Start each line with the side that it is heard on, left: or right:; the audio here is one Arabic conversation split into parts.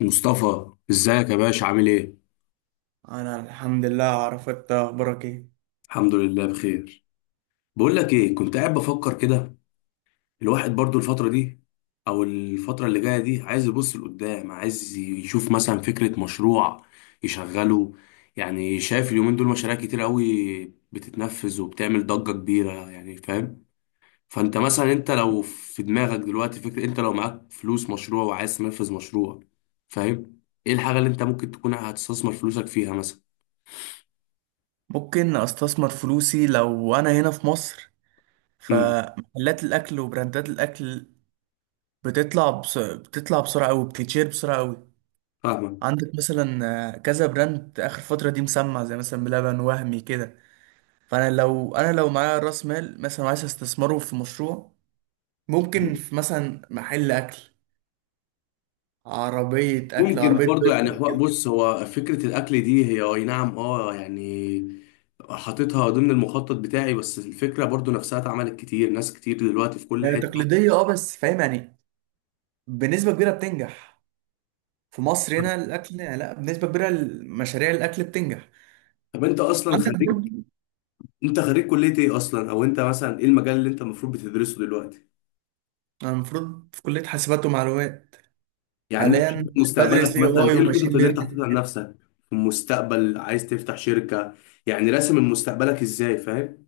left: مصطفى، ازيك يا باشا؟ عامل ايه؟
right: انا الحمد لله. اعرف انت اخبارك ايه؟
left: الحمد لله بخير. بقول لك ايه، كنت قاعد بفكر كده. الواحد برضو الفتره دي او الفتره اللي جايه دي عايز يبص لقدام، عايز يشوف مثلا فكره مشروع يشغله. يعني شايف اليومين دول مشاريع كتير قوي بتتنفذ وبتعمل ضجه كبيره، يعني فاهم؟ فانت مثلا انت لو في دماغك دلوقتي فكره، انت لو معاك فلوس مشروع وعايز تنفذ مشروع، فاهم؟ ايه الحاجه اللي انت ممكن تكون هتستثمر فلوسك فيها مثلا؟
right: ممكن استثمر فلوسي لو انا هنا في مصر،
left: امم.
right: فمحلات الاكل وبراندات الاكل بتطلع بسرعه قوي، بتتشير بسرعه قوي.
left: فاهمك.
right: عندك مثلا كذا براند اخر فتره دي مسمع، زي مثلا بلبن وهمي كده. فانا لو معايا راس مال مثلا عايز استثمره في مشروع، ممكن في مثلا محل اكل، عربيه اكل،
left: ممكن
right: عربيه
left: برضو، يعني
right: برجر كده.
left: بص، هو فكرة الأكل دي هي أي نعم، يعني حاططها ضمن المخطط بتاعي، بس الفكرة برضو نفسها اتعملت كتير، ناس كتير دلوقتي في كل
right: يعني
left: حتة.
right: تقليديه، اه، بس فاهم يعني، بنسبه كبيره بتنجح. في مصر هنا الاكل، لا، بنسبه كبيره مشاريع الاكل بتنجح.
left: طب أنت أصلا
right: عندك
left: خريج؟
right: برضه.
left: أنت خريج كلية إيه أصلا؟ أو أنت مثلا إيه المجال اللي أنت المفروض بتدرسه دلوقتي؟
right: انا المفروض في كليه حاسبات ومعلومات.
left: يعني أنت شايف
right: حاليا بدرس
left: مستقبلك
right: اي
left: مثلا،
right: اي
left: إيه
right: وماشين
left: الخطط اللي أنت
right: ليرنينج. ان
left: حاططها لنفسك؟ في المستقبل عايز تفتح شركة؟ يعني راسم مستقبلك إزاي، فاهم؟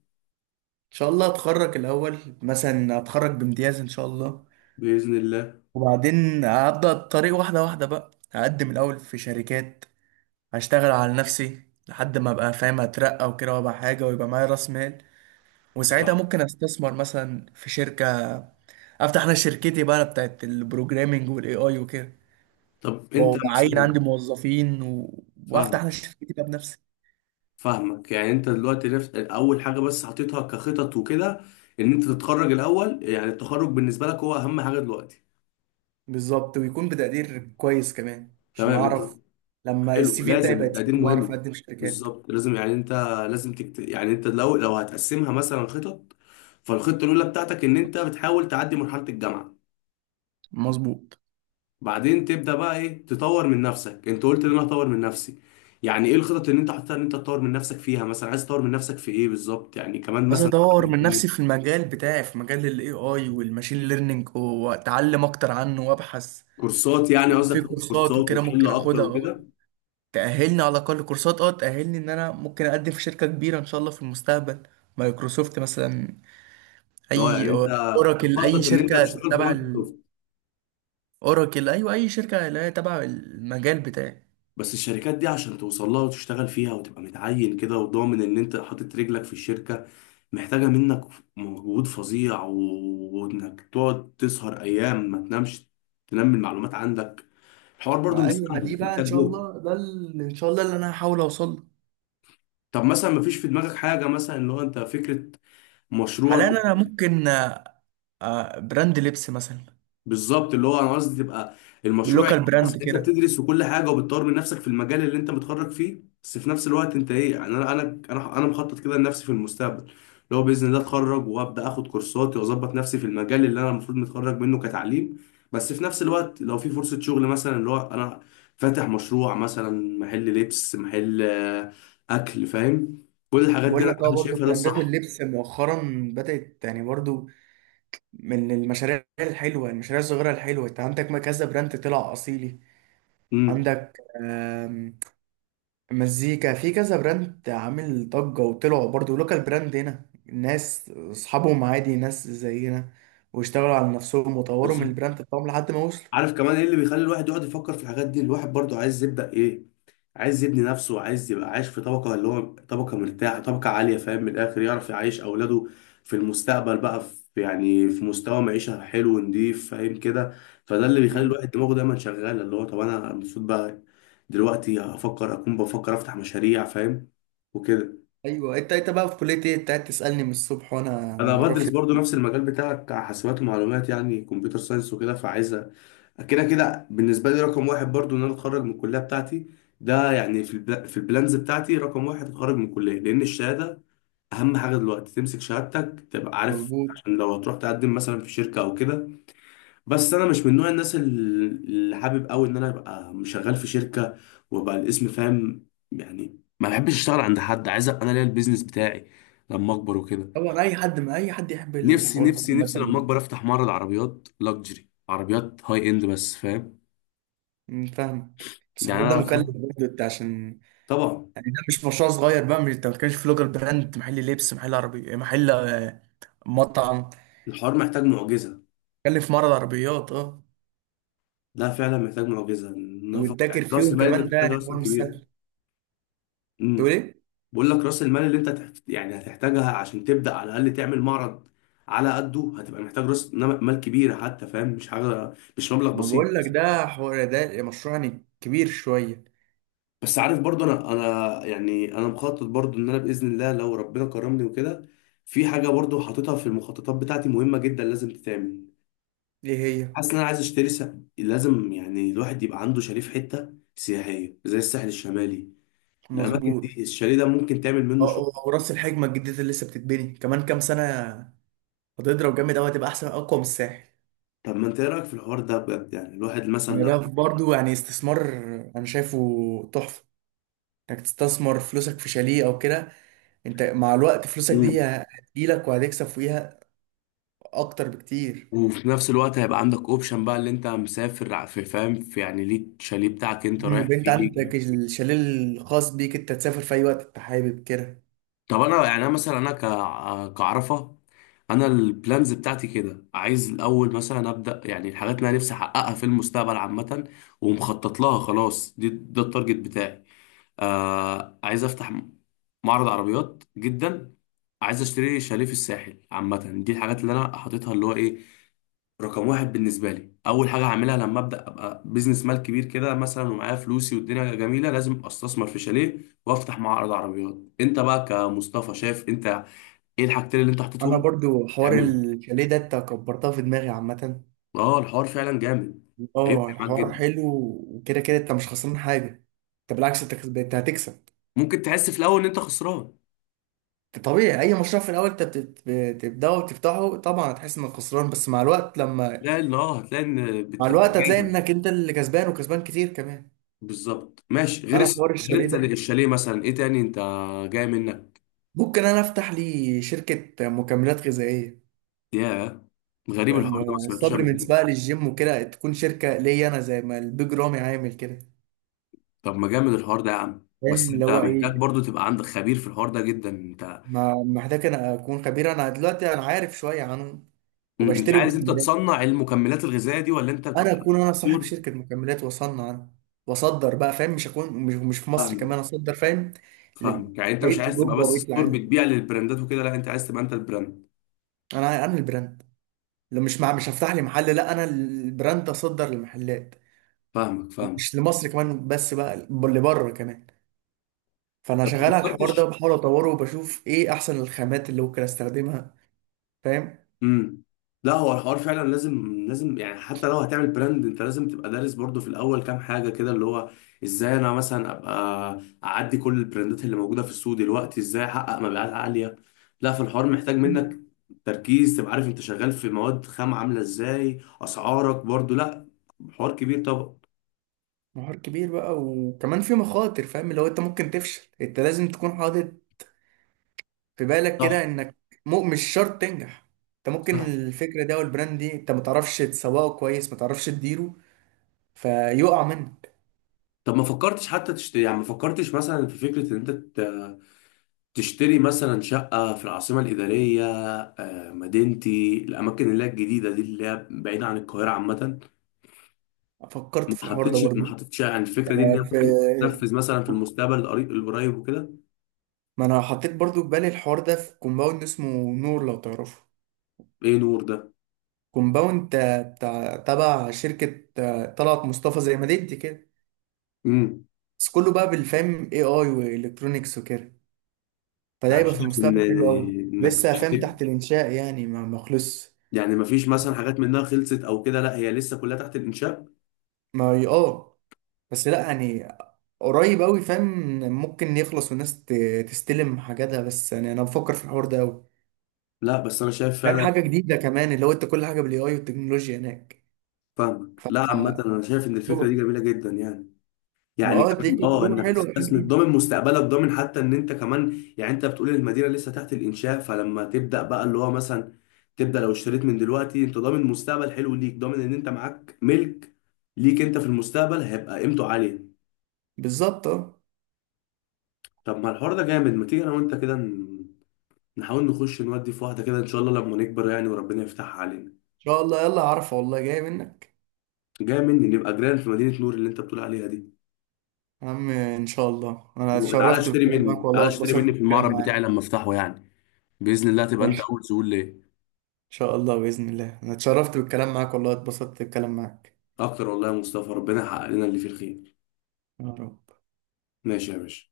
right: شاء الله اتخرج الاول، مثلا اتخرج بامتياز ان شاء الله،
left: بإذن الله.
right: وبعدين هبدا الطريق واحده واحده بقى. هقدم الاول في شركات، هشتغل على نفسي لحد ما ابقى فاهم، اترقى وكده، وابقى حاجه ويبقى معايا راس مال، وساعتها
left: صح.
right: ممكن استثمر مثلا في شركه، افتح انا شركتي بقى بتاعت البروجرامينج والاي اي وكده،
left: طب أنت
right: وعين عندي
left: مثلا.
right: موظفين و...
left: فاهم؟
right: وافتح انا شركتي بقى بنفسي.
left: فاهمك، يعني انت دلوقتي رفت اول حاجه بس حطيتها كخطط وكده، ان انت تتخرج الاول. يعني التخرج بالنسبه لك هو اهم حاجه دلوقتي.
right: بالظبط، ويكون بتقدير كويس كمان عشان
left: تمام، انت.
right: اعرف لما
left: حلو،
right: السي في بتاعي
left: لازم
right: بقى
left: التقدير
right: تقيل، واعرف
left: مهم.
right: اقدم شركات.
left: بالظبط، لازم، يعني انت يعني انت لو هتقسمها مثلا خطط. فالخطه الاولى بتاعتك ان انت بتحاول تعدي مرحله الجامعه.
right: مظبوط.
left: بعدين تبدا بقى ايه، تطور من نفسك. انت قلت ان انا هطور من نفسي، يعني ايه الخطط اللي انت حاططها ان انت تطور من نفسك فيها؟ مثلا عايز تطور من نفسك في ايه بالظبط؟ يعني كمان
right: عايز
left: مثلا.
right: اطور من نفسي في المجال بتاعي، في مجال الاي اي والماشين ليرنينج، واتعلم اكتر عنه وابحث.
left: كورسات؟ يعني قصدك
right: في
left: تاخد
right: كورسات
left: كورسات
right: وكده
left: وتحل
right: ممكن
left: اكتر
right: اخدها، اه،
left: وكده؟
right: تأهلني على الاقل. كورسات، اه، تأهلني ان انا ممكن اقدم في شركة كبيرة ان شاء الله في المستقبل. مايكروسوفت مثلا،
left: ده هو، يعني
right: اي
left: انت
right: آه، اوراكل، اي
left: مخطط ان انت
right: شركة
left: هتشتغل في
right: تبع.
left: مايكروسوفت؟
right: اوراكل، ايوه، اي شركه اللي هي تبع المجال بتاعي.
left: بس الشركات دي عشان توصل لها وتشتغل فيها وتبقى متعين كده وضامن ان انت حاطط رجلك في الشركة، محتاجة منك مجهود فظيع وانك تقعد تسهر ايام ما تنامش، تنمي المعلومات عندك. الحوار برضو
right: ما، اه،
left: مش
right: ايوه، ما
left: سهل،
right: دي بقى ان
left: محتاج
right: شاء
left: جهد.
right: الله، ان شاء الله اللي انا هحاول اوصل له.
left: طب مثلا ما فيش في دماغك حاجة مثلا اللي هو انت فكرة مشروع؟
right: حاليا انا ممكن، براند لبس مثلا،
left: بالظبط، اللي هو انا قصدي تبقى المشروع،
right: باللوكال
left: يبقى
right: براند
left: أصل انت
right: كده.
left: بتدرس وكل حاجه وبتطور من نفسك في المجال اللي انت متخرج فيه، بس في نفس الوقت انت ايه؟ يعني انا، أنا مخطط كده لنفسي في المستقبل، اللي هو باذن الله اتخرج وابدا اخد كورساتي واظبط نفسي في المجال اللي انا المفروض متخرج منه كتعليم، بس في نفس الوقت لو في فرصه شغل مثلا، اللي هو انا فاتح مشروع، مثلا محل لبس، محل اكل، فاهم؟ كل الحاجات دي
right: بقول
left: انا
right: لك، اه،
left: أنا
right: برضه
left: شايفها ده
right: براندات
left: الصح.
right: اللبس مؤخرا بدأت يعني برضه من المشاريع الحلوة، المشاريع الصغيرة الحلوة. انت عندك ما كذا براند طلع أصيلي.
left: امم.
right: عندك مزيكا، في كذا براند عامل ضجة وطلعوا برضو لوكال براند هنا، ناس أصحابهم عادي، ناس زينا، واشتغلوا على نفسهم وطوروا من البراند بتاعهم لحد ما وصلوا.
left: عارف كمان ايه اللي بيخلي الواحد يقعد يفكر في الحاجات دي؟ الواحد برضو عايز يبدأ، ايه، عايز يبني نفسه، عايز يبقى عايش في طبقة، اللي هو طبقة مرتاحة، طبقة عالية، فاهم؟ من الآخر يعرف يعيش أولاده في المستقبل بقى في مستوى معيشة حلو ونضيف، فاهم كده؟ فده اللي بيخلي
right: مم.
left: الواحد دماغه دايما شغالة، اللي هو طب أنا المفروض بقى دلوقتي أكون بفكر أفتح مشاريع، فاهم؟ وكده.
right: أيوة. أنت بقى في كلية إيه؟ أنت قاعد تسألني من الصبح وأنا
left: أنا
right: معرفش
left: بدرس
right: إنت في
left: برضو
right: كلية
left: نفس
right: إيه.
left: المجال بتاعك، حاسبات ومعلومات، يعني كمبيوتر ساينس وكده، فعايز كده كده. بالنسبة لي رقم واحد برضو إن أنا أتخرج من الكلية بتاعتي. ده يعني في البلانز بتاعتي رقم واحد أتخرج من الكلية، لأن الشهادة أهم حاجة دلوقتي، تمسك شهادتك تبقى عارف،
right: مظبوط.
left: عشان لو هتروح تقدم مثلا في شركة أو كده. بس أنا مش من نوع الناس اللي حابب أوي إن أنا أبقى شغال في شركة وأبقى الاسم، فاهم؟ يعني ما بحبش أشتغل عند حد، عايز أبقى أنا ليا البيزنس بتاعي لما أكبر وكده.
right: طبعا أي حد، ما أي حد يحب
left: نفسي
right: الحوار ده
left: نفسي نفسي لما
right: عامة.
left: أكبر أفتح معرض عربيات لاكجري، عربيات هاي إند بس، فاهم؟
right: فاهمك، بس
left: يعني
right: الحوار ده مكلف
left: أنا.
right: برضه. أنت عشان
left: طبعا.
right: يعني ده مش مشروع صغير بقى. مش أنت ما بتتكلمش في لوكال براند، محل لبس، محل عربي، محل مطعم،
left: الحوار محتاج معجزه.
right: بتتكلم في معرض عربيات، أه،
left: لا فعلا محتاج معجزه. نفق، يعني
right: وتذاكر
left: راس
right: فيهم
left: المال،
right: كمان.
left: انت
right: ده
left: تحتاج
right: يعني
left: راس
right: حوار
left: مال
right: مش
left: كبيره.
right: سهل. تقول
left: امم.
right: ايه؟
left: بقول لك راس المال اللي انت يعني هتحتاجها عشان تبدا على الاقل تعمل معرض، على قده هتبقى محتاج راس مال كبيره حتى، فاهم؟ مش حاجه، مش مبلغ
right: ما
left: بسيط.
right: بقول لك ده حوار، ده مشروع يعني كبير شويه.
left: بس عارف برضو، انا يعني انا مخطط برضو ان انا باذن الله لو ربنا كرمني وكده، في حاجه برضو حاططها في المخططات بتاعتي مهمه جدا لازم تتعمل.
right: ايه هي؟
left: حاسس ان انا عايز اشتري. لازم يعني الواحد يبقى عنده شاليه في حته سياحيه زي الساحل الشمالي. الاماكن
right: مظبوط.
left: دي، الشاليه ده ممكن تعمل منه
right: اه،
left: شغل.
right: اه، وراس الحكمه الجديده اللي لسه بتتبني كمان كام سنه هتضرب جامد قوي، هتبقى احسن، اقوى من الساحل.
left: طب ما انت ايه رايك في الحوار ده بجد؟ يعني الواحد مثلا
right: ما ده
left: لو.
right: برضو يعني استثمار، انا شايفه تحفه انك تستثمر فلوسك في شاليه او كده. انت مع الوقت فلوسك دي
left: مم.
right: هتجيلك وهتكسب فيها اكتر بكتير.
left: وفي نفس الوقت هيبقى عندك اوبشن بقى، اللي انت مسافر في، فاهم؟ في، يعني ليك شاليه بتاعك انت رايح
right: يبقى انت
left: فيه.
right: عندك الشاليه الخاص بيك، انت تسافر في اي وقت انت حابب كده.
left: طب انا، يعني انا مثلا انا كعرفه، انا البلانز بتاعتي كده عايز الاول مثلا ابدا، يعني الحاجات اللي انا نفسي احققها في المستقبل عامه ومخطط لها خلاص، دي ده التارجت بتاعي. عايز افتح معرض عربيات جدا، عايز اشتري شاليه في الساحل عامه. دي الحاجات اللي انا حاططها، اللي هو ايه، رقم واحد بالنسبه لي، اول حاجه هعملها لما ابدا ابقى بزنس مال كبير كده مثلا، ومعايا فلوسي والدنيا جميله، لازم استثمر في شاليه وافتح معرض عربيات. انت بقى كمصطفى شايف انت ايه الحاجتين اللي انت
right: انا
left: حطيتهم
right: برضو حوار
left: تعمله؟
right: الشاليه ده انت كبرتها في دماغي عامه.
left: اه، الحوار فعلا جامد، هيفرق
right: اه
left: معاك
right: الحوار
left: جدا.
right: حلو، وكده كده انت مش خسران حاجه، انت بالعكس، انت هتكسب.
left: ممكن تحس في الاول ان انت خسران.
right: طبيعي، اي مشروع في الاول انت بتبداه وتفتحه، طبعا هتحس انك خسران، بس مع الوقت لما،
left: لا، لا، هتلاقي ان
right: مع الوقت هتلاقي
left: بتجازف.
right: انك انت اللي كسبان، وكسبان كتير كمان.
left: بالظبط، ماشي. غير
right: انا في حوار الشاليه ده
left: الشاليه مثلا، ايه تاني انت جاي منك؟
right: ممكن انا افتح لي شركه مكملات غذائيه،
left: ياه، غريب الحوار ده، ما سمعتوش قبل
right: سبلمنتس
left: كده.
right: بقى للجيم وكده، تكون شركه ليا انا زي ما البيج رامي عامل كده.
left: طب ما جامد الحوار ده يا عم، بس
right: فاهم اللي
left: انت
right: هو
left: محتاج
right: ايه؟
left: برضو تبقى عندك خبير في الحوار ده جدا. انت
right: ما محتاج انا اكون خبير، انا دلوقتي انا عارف شويه عنهم
left: انت
right: وبشتري
left: عايز انت
right: مكملات.
left: تصنع المكملات الغذائيه دي، ولا انت
right: انا
left: بتبقى
right: اكون انا صاحب
left: دكتور؟
right: شركه مكملات واصنع انا واصدر بقى، فاهم، مش اكون مش, مش في مصر
left: فاهمك.
right: كمان، اصدر فاهم،
left: فاهمك، يعني انت مش
right: لبقيه
left: عايز تبقى
right: اوروبا
left: بس
right: وبقيه
left: ستور
right: العالم.
left: بتبيع للبراندات وكده، لا انت عايز تبقى انت البراند.
right: انا البراند. لو مش مع، مش هفتح لي محل، لا انا البراند اصدر لمحلات،
left: فاهمك، فاهمك.
right: مش لمصر كمان بس بقى، لبره كمان. فانا
left: طب ما
right: شغال على الحوار ده،
left: فكرتش؟
right: وبحاول اطوره، وبشوف ايه احسن الخامات اللي ممكن استخدمها، فاهم.
left: امم. لا، هو الحوار فعلا لازم، لازم، يعني حتى لو هتعمل براند انت لازم تبقى دارس برضو في الاول كام حاجه كده، اللي هو ازاي انا مثلا ابقى اعدي كل البراندات اللي موجوده في السوق دلوقتي؟ ازاي احقق مبيعات عاليه؟ لا، في الحوار محتاج منك تركيز، تبقى عارف انت شغال في مواد خام عامله ازاي، اسعارك برضو، لا، حوار كبير طبعا.
right: نهار كبير بقى، وكمان في مخاطر، فاهم اللي هو انت ممكن تفشل، انت لازم تكون حاطط في بالك كده
left: صح.
right: انك، مو مش شرط تنجح. انت ممكن
left: صح.
right: الفكرة دي او البراند دي انت ما تعرفش تسوقه كويس، ما تعرفش تديره، فيقع منك.
left: طب ما فكرتش حتى تشتري، يعني ما فكرتش مثلا في فكرة ان انت تشتري مثلا شقة في العاصمة الإدارية، مدينتي، الأماكن اللي هي الجديدة دي اللي هي بعيدة عن القاهرة عامة؟
right: فكرت
left: ما
right: في الحوار ده
left: حطيتش، ما
right: برضو،
left: حطيتش يعني الفكرة دي ان هي
right: في.
left: ممكن تنفذ مثلا في المستقبل القريب القريب وكده؟
right: ما انا حطيت برضو في بالي الحوار ده، في كومباوند اسمه نور، لو تعرفه.
left: ايه نور ده؟
right: كومباوند، بتاع تبع شركة، طلعت مصطفى، زي ما ديت كده.
left: امم.
right: بس كله بقى بالفهم، اي اي والكترونيكس وكده. فده هيبقى في
left: شايف ان
right: المستقبل حلو قوي.
left: انك
right: لسه فاهم
left: تشتري.
right: تحت الانشاء يعني، ما خلصش.
left: يعني ما فيش مثلا حاجات منها خلصت او كده، لا هي لسه كلها تحت الانشاء؟
right: ما هي- اه، بس لا يعني قريب قوي، فاهم. ممكن يخلص والناس تستلم حاجاتها، بس يعني انا بفكر في الحوار ده قوي،
left: لا بس انا شايف
right: فاهم.
left: فعلا.
right: حاجه جديده كمان، اللي هو انت كل حاجه بالاي اي والتكنولوجيا هناك،
left: فاهمك، لا عامة انا شايف ان الفكرة دي
right: تجربة.
left: جميلة جدا يعني.
right: ما
left: يعني
right: اه، دي
left: كمان
right: تجربه
left: انك
right: حلوه، حاجه
left: تستثمر،
right: جديده.
left: ضامن مستقبلك، ضامن حتى ان انت كمان، يعني انت بتقول المدينه لسه تحت الانشاء، فلما تبدا بقى اللي هو مثلا تبدا، لو اشتريت من دلوقتي انت ضامن مستقبل حلو ليك، ضامن ان انت معاك ملك ليك انت في المستقبل هيبقى قيمته عاليه.
right: بالظبط، اه، ان
left: طب ما الحوار ده جامد، ما تيجي انا وانت كده نحاول نخش نودي في واحده كده ان شاء الله لما نكبر يعني، وربنا يفتحها علينا.
right: شاء الله. يلا، عارفه والله جاي منك.
left: جاي مني، نبقى جيران في مدينه نور اللي انت بتقول عليها دي.
right: يا عم ان شاء الله، انا
left: وتعالى
right: اتشرفت
left: اشتري
right: بالكلام معاك
left: مني،
right: والله،
left: تعالى اشتري
right: واتبسطت
left: مني في
right: بالكلام
left: المعرض بتاعي
right: معاك.
left: لما افتحه يعني، باذن الله تبقى انت
right: ماشي.
left: اول زبون ليه.
right: شاء الله، بإذن الله، أنا اتشرفت بالكلام معاك والله، اتبسطت بالكلام معاك.
left: اكتر والله يا مصطفى، ربنا يحقق لنا اللي فيه الخير.
right: يا رب.
left: ماشي يا باشا.